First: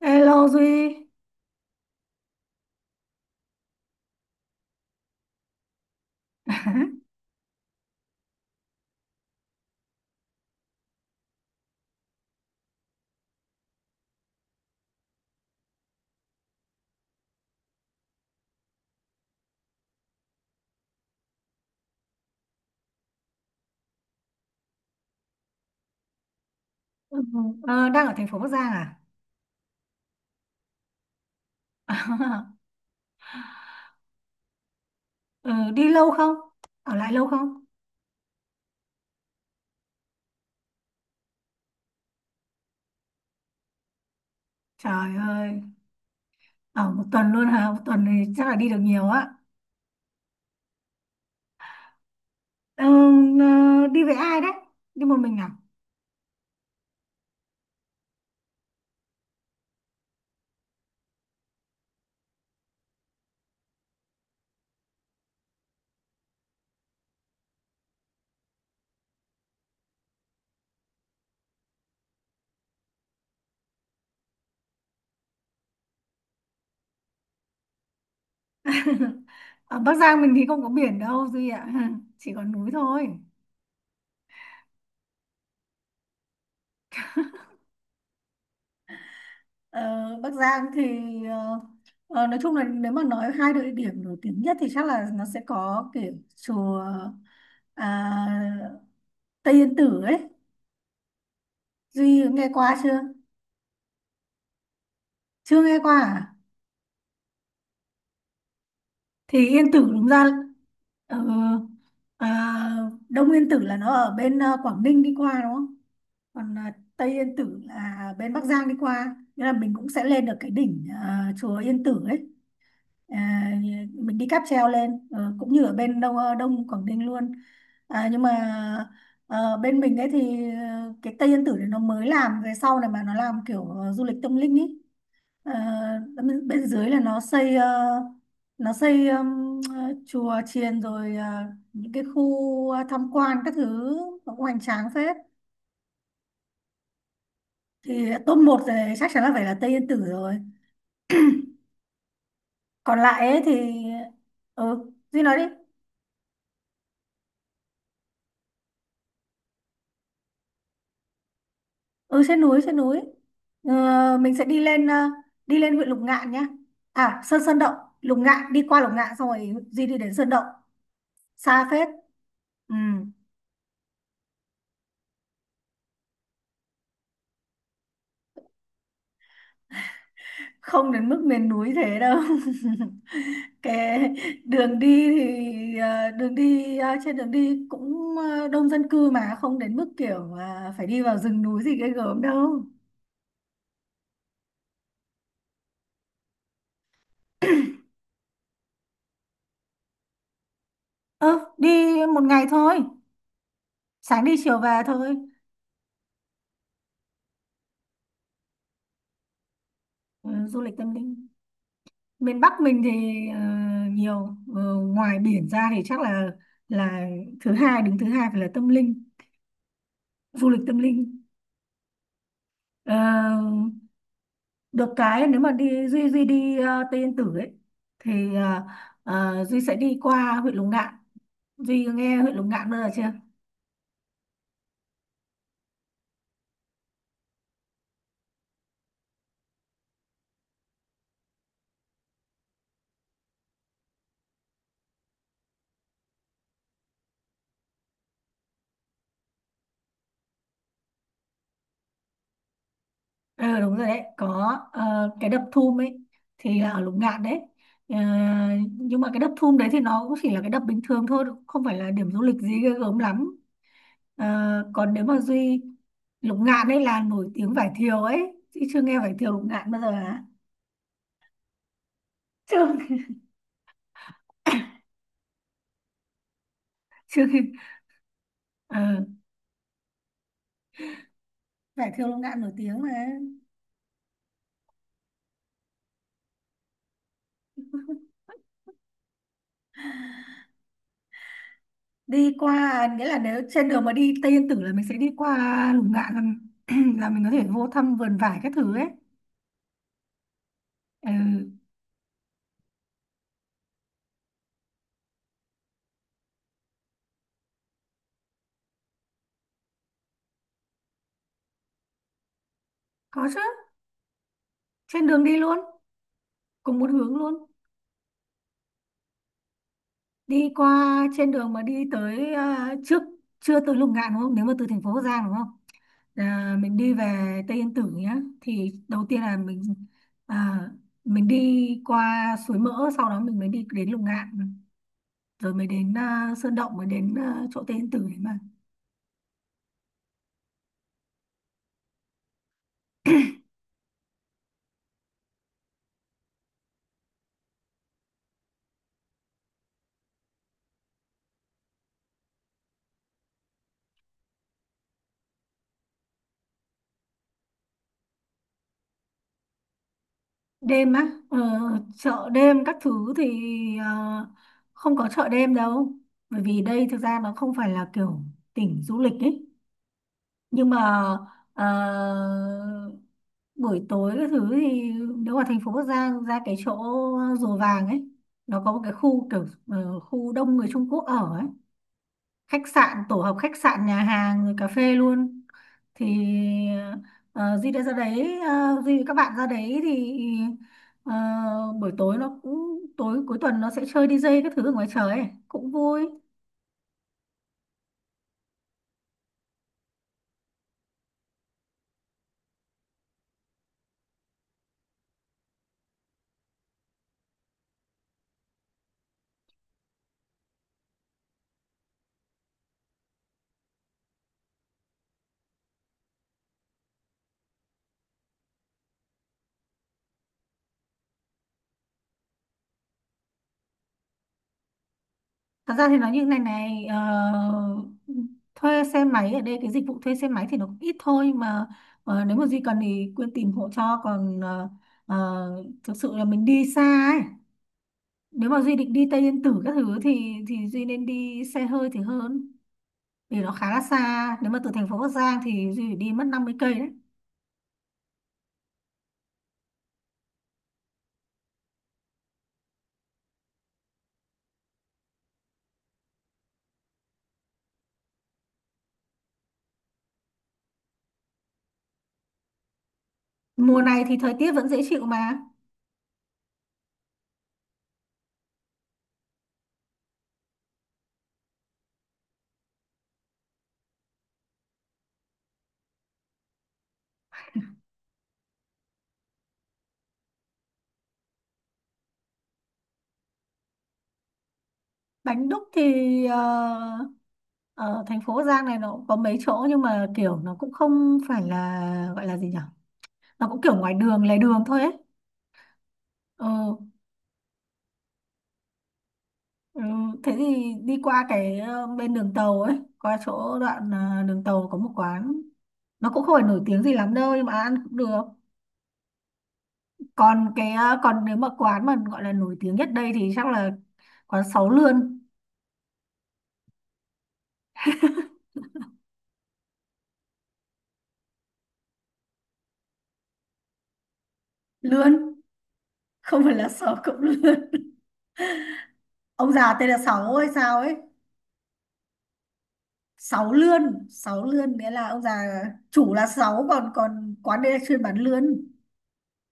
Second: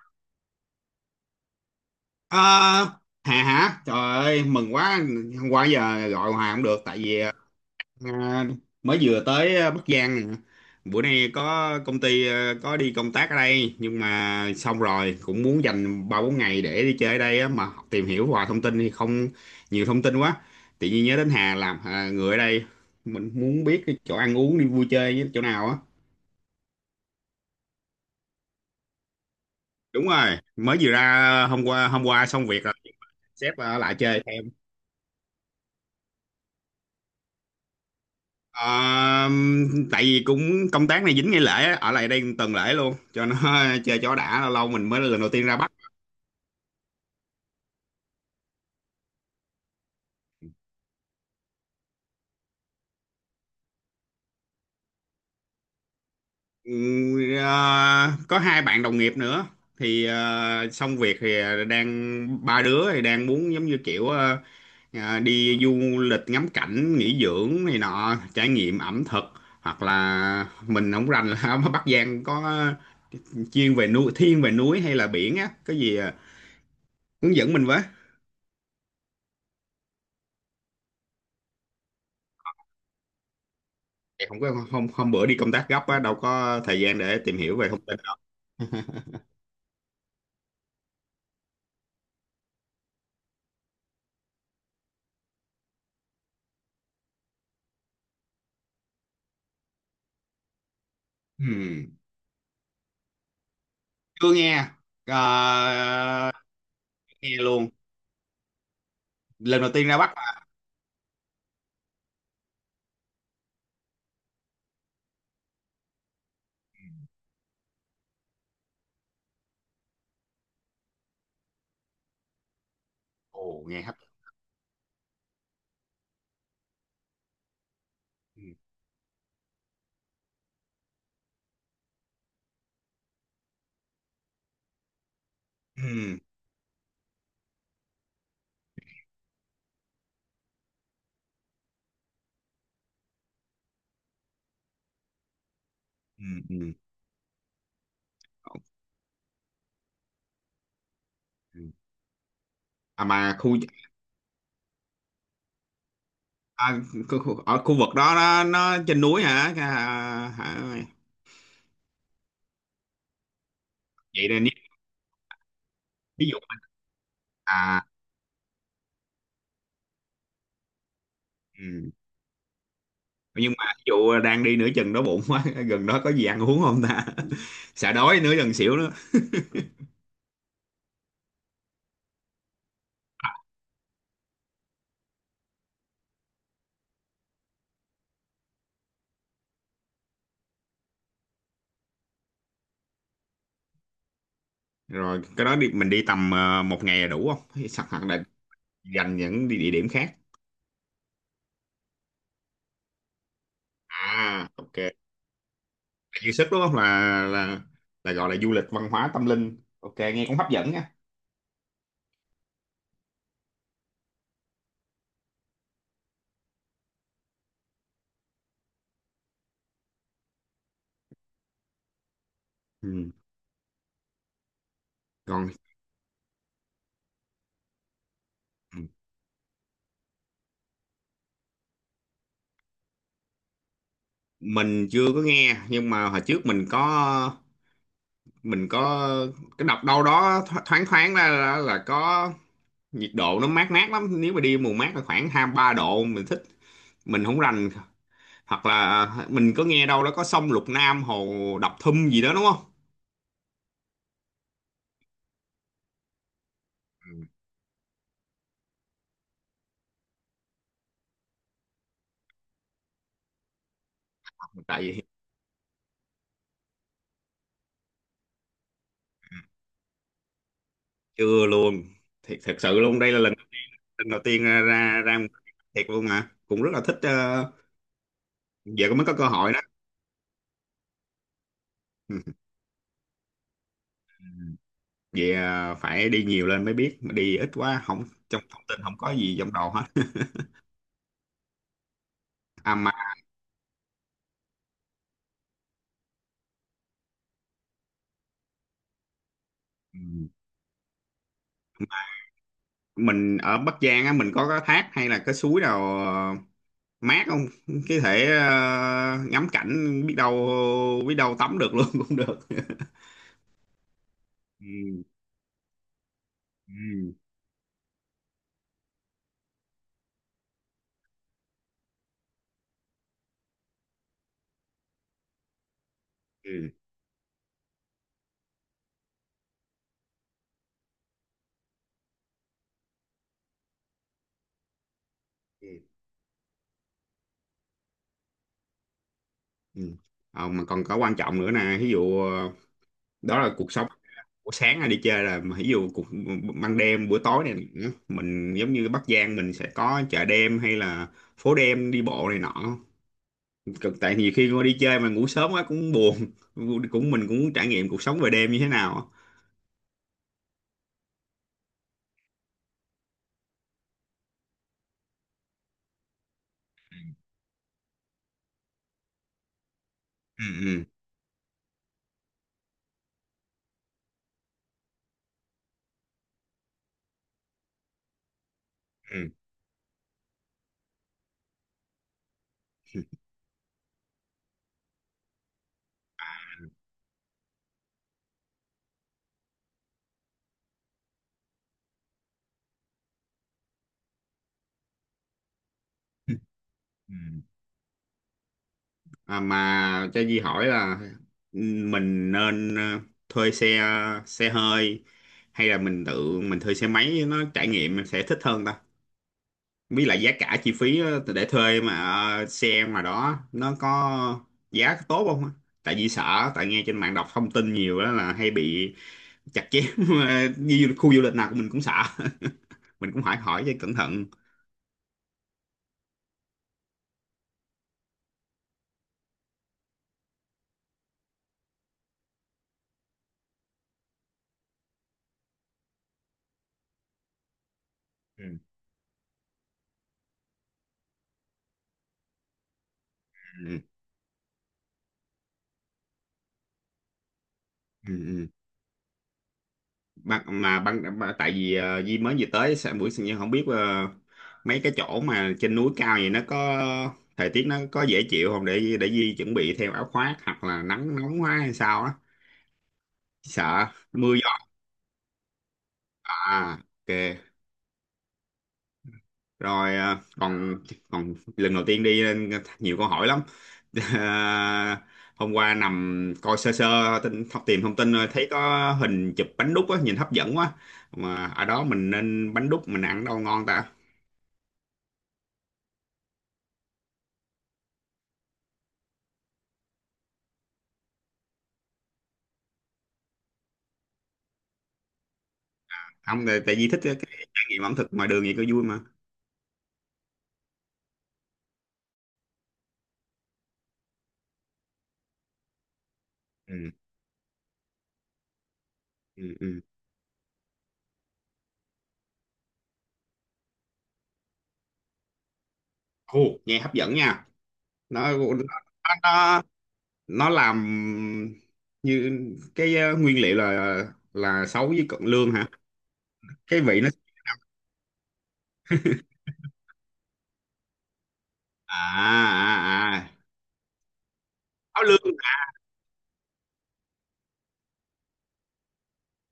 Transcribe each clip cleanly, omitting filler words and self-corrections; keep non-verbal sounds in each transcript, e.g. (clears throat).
Hello Duy Ờ, Hà hả? Trời ơi, mừng quá. Hôm qua giờ gọi hòa không được tại (laughs) vì ờ, mới vừa tới Bắc Giang nè. Bữa nay có đi công tác ở đây nhưng mà xong rồi cũng muốn dành 3 4 ngày để đi chơi ở đây á, mà tìm hiểu hòa thông tin thì không nhiều thông tin quá. Tự nhiên nhớ đến Hà làm à, người ở đây mình muốn biết cái chỗ ăn uống đi vui chơi với chỗ nào á. Ừ, đang ở thành phố Bắc Giang à? Đúng rồi, mới vừa ra hôm qua xong việc (laughs) rồi sếp lại chơi. Ờ, đi lâu không? Ở lại lâu không? Ờ, tại vì cũng công tác này dính ngày lễ á, ở lại đây tuần lễ luôn cho nó (laughs) chơi cho đã, lâu lâu mình mới Trời lần đầu tiên ra ơi, Bắc. ở một tuần luôn hả? Một tuần thì chắc là đi được nhiều á. Ờ, đi với ai đấy? Đi một mình à? Ừ, có hai bạn đồng nghiệp nữa thì xong việc thì đang ba đứa thì đang muốn giống như kiểu đi du lịch ngắm cảnh nghỉ dưỡng này nọ, trải nghiệm ẩm thực. Hoặc là mình không rành là (laughs) ở Bắc Giang có chuyên về núi, thiên về núi hay là biển á, cái gì hướng dẫn mình với. (laughs) Ở Bắc Giang mình thì không có biển đâu Duy ạ, (laughs) chỉ có núi thôi. Thì không có, hôm hôm bữa đi công tác gấp á đâu có thời gian để tìm hiểu về thông tin đó. (laughs) Ờ, Bắc Giang thì ờ, nói chung là nếu mà nói hai địa điểm nổi tiếng nhất thì chắc là nó sẽ có kiểu chùa à, Tây Yên Tử ấy. Ừm, Duy có nghe qua chưa? chưa nghe. Chưa nghe qua Ờ, à? chưa nghe luôn, Thì lần đầu Yên Tử tiên ra đúng Bắc ra mà. ờ, à, Đông Yên Tử là nó ở bên Quảng Ninh đi qua đúng không? Còn Tây Yên Tử là bên Bắc Giang đi qua. Nên là mình cũng sẽ lên được cái đỉnh chùa Yên Tử ấy. à, Ồ, nghe hấp dẫn. mình đi cáp treo lên cũng như ở bên Đông Đông Quảng Ninh luôn. À, nhưng mà Ừm. Bên mình ấy thì cái Tây Yên Tử này nó mới làm về sau này mà nó làm kiểu du lịch tâm linh ấy. Ờ, bên, bên dưới là nó xây nó xây chùa chiền rồi những cái khu tham quan các thứ nó cũng hoành tráng phết. Ừm. Ừm. Thì top một rồi chắc chắn là phải là Tây Yên Tử rồi, Ừm. còn à lại mà ấy khu, thì ừ Duy nói đi. à, khu khu- ở khu vực đó nó trên núi hả, à, hả? Ừ trên núi trên núi, Vậy mình sẽ nên, đi lên đi lên huyện Lục ví Ngạn dụ. nhá, à Sơn Sơn Động. À, Lục Ngạn đi qua Lục Ngạn xong rồi Duy đi đến Sơn Động xa phết. ừm. Ừ. Nhưng mà ví dụ đang đi nửa chừng đói bụng quá (laughs) gần đó có gì ăn uống không ta? (laughs) Sợ đói nửa chừng xỉu. Không đến mức miền núi thế đâu. (laughs) Cái đường đi thì đường đi trên đường đi cũng đông dân cư mà không đến mức kiểu phải đi vào rừng núi gì ghê gớm đâu. Rồi cái đó đi, mình đi tầm một ngày là đủ không? Hay sẵn hoặc là dành những địa địa điểm khác. Ừ đi một ngày thôi, sáng đi À, chiều ok về là thôi. dư sức đúng không, là là gọi là du lịch văn hóa tâm linh, ok nghe Ừ, cũng hấp du dẫn lịch nha. tâm linh miền Bắc mình thì ờ, nhiều ngoài biển ra thì chắc là thứ hai đứng thứ hai phải là tâm linh du lịch tâm linh. Ờ, Ừ. được cái nếu Còn mà đi Duy Duy đi Tây Yên Tử ấy thì Duy sẽ đi qua huyện Lục Ngạn. Duy nghe huyện Lục Ngạn bao giờ chưa? mình chưa có nghe, nhưng mà hồi trước mình có cái đọc đâu đó thoáng thoáng ra là có nhiệt độ nó mát mát lắm, nếu mà đi mùa mát là khoảng hai ba độ mình thích. Mình không rành, hoặc là à, mình có nghe đâu đó có sông Lục Nam, hồ Đập Thum gì đó đúng không? Ờ đúng rồi đấy, có cái đập Thum ấy thì là ở Lục Ngạn đấy. Ờ, nhưng mà cái đập Thum đấy thì nó cũng chỉ là cái đập bình thường thôi, không phải là điểm du lịch gì ghê gớm lắm. Ờ, Tại còn vì nếu mà Duy Lục Ngạn ấy là nổi tiếng vải thiều ấy, chị chưa nghe vải thiều Lục Ngạn bao giờ hả? chưa luôn, thiệt, (laughs) thật Chưa sự luôn, đây là lần đầu tiên ra ra ra một cái thiệt luôn mà cũng rất là thích, chưa nghe. Giờ cũng Ờ, mới có cơ hội đó. vải thiều Lục Ngạn nổi (laughs) tiếng mà. Ừ. Vậy phải đi nhiều lên mới biết, mà đi ít quá không, trong thông tin không có gì trong đầu hết. (laughs) Đi À qua mà, nghĩa là nếu trên đường mà đi Tây Yên Tử là mình sẽ đi qua Lục Ngạn là, (clears throat) là mình có thể vô thăm vườn vải các thứ ấy. ừ, Ừ, mình ở Bắc Giang á mình có cái thác hay là cái suối nào mát không, cái thể ngắm cảnh, biết đâu tắm được luôn (laughs) cũng được. có chứ, Ừ. trên đường đi luôn, Ừ. cùng một hướng luôn. Đi qua trên đường mà đi tới trước chưa tới Lục Ngạn đúng không, nếu mà từ thành phố Bắc Giang đúng không. Mình đi về Tây Yên Tử nhá thì đầu tiên là mình, à, mình đi qua Suối Mỡ sau đó mình mới đi đến Lục Ngạn rồi mới Ừ. đến Sơn Động mới đến chỗ Tây Yên Tử đấy mà. Ừ. Mà còn có quan trọng nữa nè, ví dụ đó là cuộc sống buổi sáng hay đi chơi là, mà ví dụ cuộc ban đêm buổi tối này nữa, mình giống như Bắc Giang mình sẽ có chợ đêm hay là phố đêm đi bộ này nọ. Tại nhiều khi mà đi chơi mà ngủ sớm quá cũng buồn, cũng mình cũng muốn trải nghiệm cuộc sống về đêm như thế nào. Đêm á chợ đêm các thứ thì ờ, không có chợ đêm đâu, bởi vì đây thực ra nó không phải là kiểu tỉnh du lịch ấy. Ừ. Nhưng Ừ. mà ờ, buổi tối các thứ thì nếu mà thành phố Bắc Giang ra cái chỗ Rùa Vàng ấy, nó có một cái khu Ừ. kiểu khu đông người Trung Quốc ở ấy, khách sạn tổ hợp khách sạn nhà hàng rồi cà phê luôn. Thì ờ, Duy đã ra đấy Duy với các bạn ra đấy thì ờ, buổi tối nó cũng tối cuối tuần nó sẽ chơi đi DJ các thứ ở ngoài trời ấy. Cũng vui. (laughs) Ừ. À, mà cho Di hỏi là, ừ, mình nên thuê xe xe hơi, hay là mình tự mình thuê xe máy nó trải nghiệm mình sẽ thích hơn ta? Với lại giá cả chi phí, để thuê mà xe mà đó nó có giá tốt không? Á? Tại vì sợ, tại nghe trên mạng đọc thông tin nhiều đó là hay bị chặt chém (laughs) như khu du lịch nào của mình cũng sợ. (laughs) Mình cũng phải hỏi cho cẩn thận. Thật ra thì nói như này này thuê xe máy ở đây cái dịch vụ thuê xe máy thì nó cũng ít thôi mà. Nếu mà Duy cần thì Quyên tìm hộ cho, còn thực sự là mình đi xa ấy. Ừ. Nếu mà Duy định đi Tây Yên Tử các thứ thì Duy nên đi xe hơi thì hơn, vì nó khá Ừ. là xa. Nếu mà từ thành phố Bắc Giang thì Duy phải đi mất 50 cây đấy. Ừ. Ban mà tại vì Di mới vừa tới sẽ buổi sinh nhật, không biết mấy cái chỗ mà trên núi cao vậy nó có thời tiết nó có dễ chịu không, để Di chuẩn bị theo áo khoác, hoặc là nắng nóng quá hay sao á, Mùa sợ này thì thời mưa gió. tiết vẫn dễ chịu mà. À, ok rồi, còn, lần đầu tiên đi nên nhiều câu hỏi lắm. (laughs) Ờ, hôm qua nằm coi sơ sơ tin thông tìm thông tin, rồi thấy có hình chụp bánh đúc á, nhìn hấp dẫn quá, mà ở đó mình nên bánh đúc mình ăn đâu ngon ta? Bánh đúc thì ở thành phố Bắc Giang này nó cũng có mấy chỗ nhưng mà kiểu nó cũng không phải là gọi là gì nhỉ, nó cũng kiểu ngoài đường lề đường thôi ấy. Không, tại tại Ừ, vì thích cái trải nghiệm ẩm thực ngoài đường vậy có vui mà. ừ. Thế thì đi qua cái bên đường tàu ấy qua chỗ đoạn đường tàu có một quán, nó cũng không phải nổi Ừ. tiếng gì lắm đâu nhưng mà ăn cũng được. Ừ. Ừ. Còn cái còn nếu mà quán mà gọi là nổi tiếng nhất đây thì chắc là quán sáu lươn. Ồ, nghe hấp dẫn nha. Nó nó nó, nó làm như cái, nguyên liệu là, sấu với Lươn, cận lương hả? không phải là Cái sáu vị nó, cộng lươn, ông già tên là sáu hay sao ấy. à, à, à. Sáu lươn sáu lươn nghĩa Sấu là ông già lương à. chủ là sáu, còn còn quán đây là chuyên bán lươn.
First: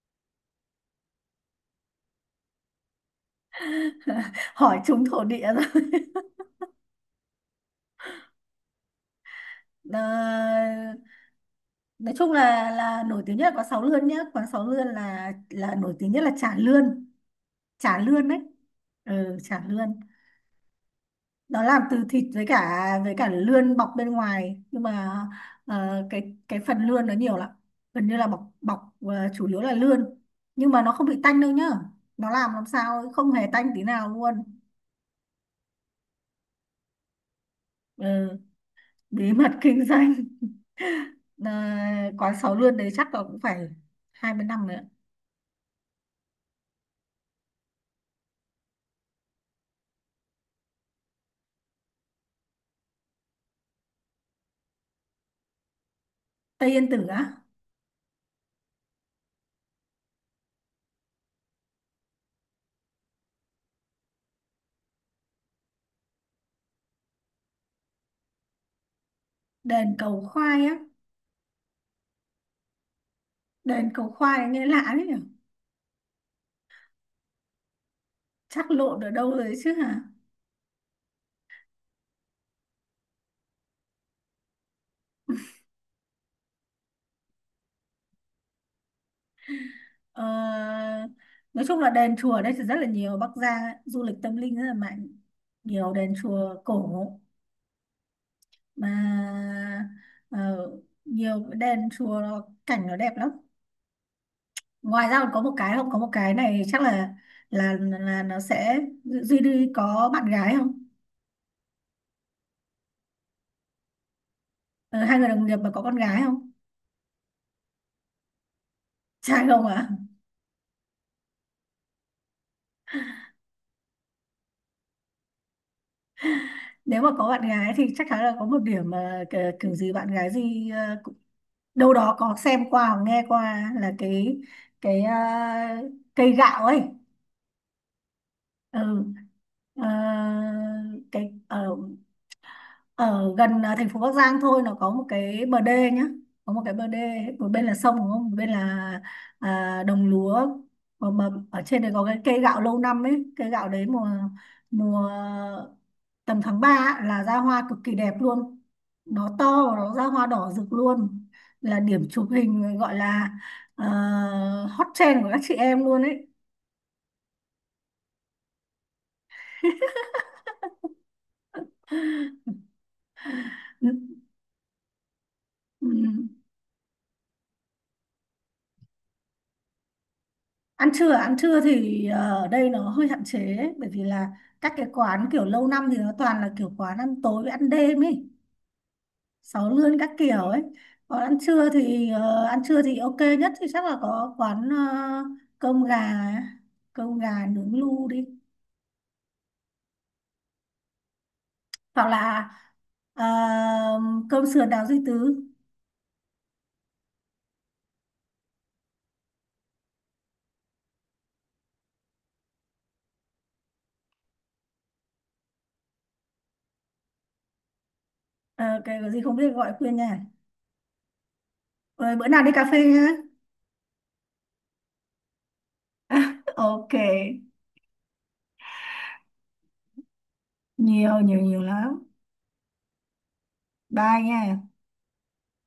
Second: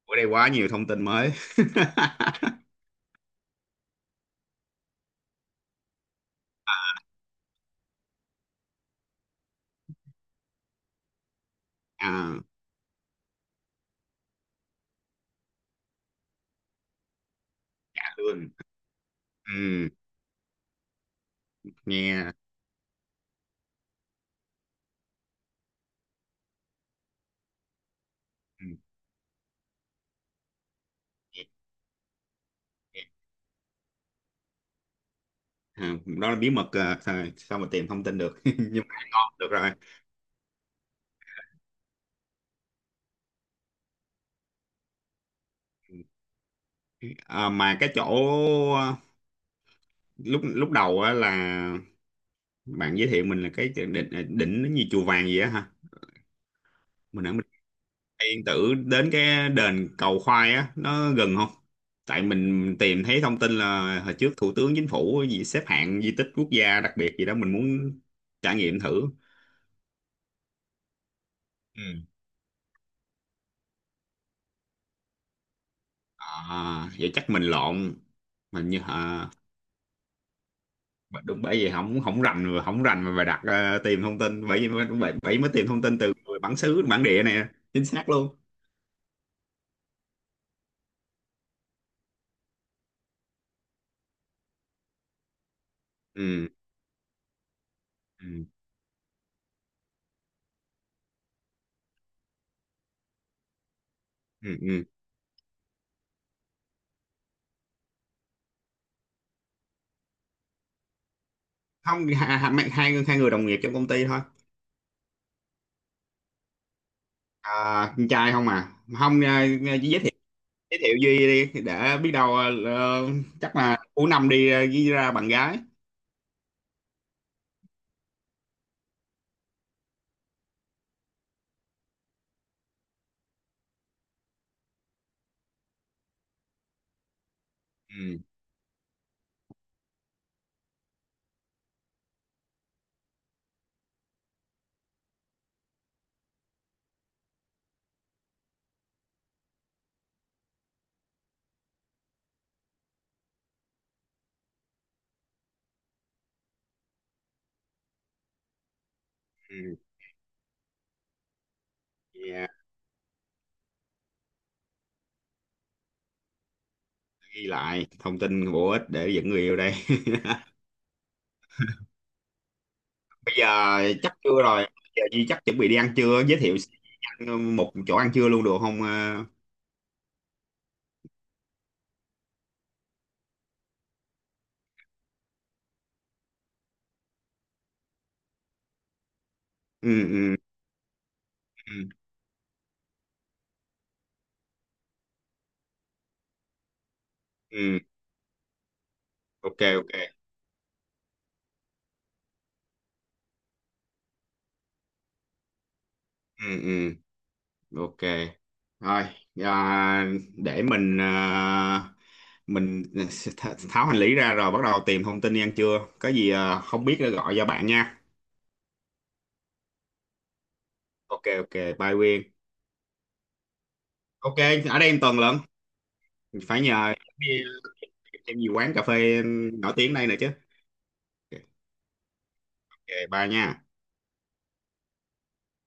Ở đây quá nhiều thông tin mới. (laughs) Hỏi chúng thổ địa. Ờ, nói chung À, là nổi tiếng nhất là quán Sáu Lươn nhá, quán Sáu Lươn là nổi tiếng nhất là chả lươn, chả chả lươn đấy. lương. Ừ, chả Ừ. lươn, nó làm từ thịt Nghe. Với cả lươn bọc bên ngoài, nhưng mà cái phần lươn nó nhiều lắm, gần như là bọc Ừ. bọc chủ yếu là lươn. Nhưng mà nó không bị tanh nghe- đâu nhá, nó làm Nghe. sao không hề tanh tí nào luôn. À, đó là bí mật à, sao mà tìm thông tin được Ừ, (laughs) nhưng mà bí ngon được mật (laughs) rồi. kinh doanh. Ờ, quán Sáu Lươn đấy chắc là cũng phải 20 năm rồi ạ. À, mà cái chỗ ờ, lúc lúc đầu á là bạn giới thiệu mình là cái đỉnh, đỉnh nó như chùa vàng gì á ha. Tây Yên Tử á. Mình Yên Tử đến cái đền cầu khoai á nó gần không? Tại mình tìm thấy thông tin là hồi trước thủ tướng chính phủ gì xếp hạng di tích quốc gia đặc biệt gì đó, mình muốn trải nghiệm thử. Đền cầu khoai á. Ừ. Đền cầu khoai nghe lạ đấy nhỉ. À, vậy chắc mình lộn. Mình Chắc như lộn ở À, đâu rồi chứ hả. mà đúng, bởi vì không không rành mà phải đặt, tìm thông tin, bởi vì mới- bởi, bởi mới tìm thông tin từ người bản xứ, bản địa này chính xác luôn. ờ, Nói chung là đền chùa ở đây thì rất là nhiều, Bắc Giang ấy, du lịch tâm linh rất là mạnh. Nhiều đền Ừ. chùa cổ. Ừ. Mà ờ, nhiều đền chùa nó, cảnh nó đẹp lắm. Ừ. Ừ. Ngoài ra còn có một cái không, có một cái này chắc là nó sẽ Duy Duy có bạn gái không? Không, hai người đồng nghiệp trong công ty thôi. Ờ, Hai người đồng nghiệp mà có con gái không? À, con trai không à, không Trai à, không ạ? chỉ giới thiệu Duy đi để biết đâu chắc là cuối năm đi ghi ra bạn gái. Nếu mà có bạn gái thì chắc chắn là có một điểm mà kiểu gì bạn gái gì đâu đó có xem qua hoặc nghe qua là cái cây gạo ấy. Ừ. Ừ. Ờ, cái ở gần thành phố Bắc Giang thôi, nó có một cái bờ đê nhá, có một cái bờ đê một bên là sông đúng không một bên là đồng lúa. Mà ở trên đấy có cái cây gạo lâu năm ấy, cây gạo đấy mùa mùa tầm tháng 3 là ra hoa cực kỳ đẹp luôn, nó to và Ừ. nó ra hoa đỏ rực luôn. Là điểm chụp Dạ, hình gọi là à, hot trend của các chị em luôn ấy. ghi lại thông tin bổ ích để dẫn người yêu đây. (laughs) Bây giờ chắc (laughs) trưa rồi, giờ Duy chắc chuẩn bị đi Ừ. ăn trưa, giới thiệu một chỗ ăn trưa luôn được không? Ờ, Ăn trưa à? Ăn trưa thì ở đây nó hơi hạn chế ấy, bởi vì là các cái quán kiểu lâu năm thì nó toàn là kiểu quán ăn tối với ăn đêm ấy, sáu ừ. lươn các Ừ. kiểu ấy. Còn ăn trưa Ừ. thì ăn trưa thì ok nhất thì chắc là có quán cơm gà, cơm gà nướng Ừ. lu đi. Ok, ok. Hoặc là ờ, cơm sườn đào duy tứ. Ừ. Ừ. Ok. Thôi, à, để mình, à, mình tháo hành lý ra rồi bắt đầu tìm thông tin đi ăn trưa, có gì à, không biết nữa gọi cho bạn nha. Ờ, cái gì không biết gọi khuyên nha. Ok, ok. Bye Ờ, Quyên. bữa nào đi cà phê nhá. Ok, ở đây em Tuần lận, (laughs) phải Ok. nhờ đi, em gì quán cà phê nổi tiếng đây nè chứ. Nhiều nhiều nhiều lắm. Ok, bye nha. Bye nha.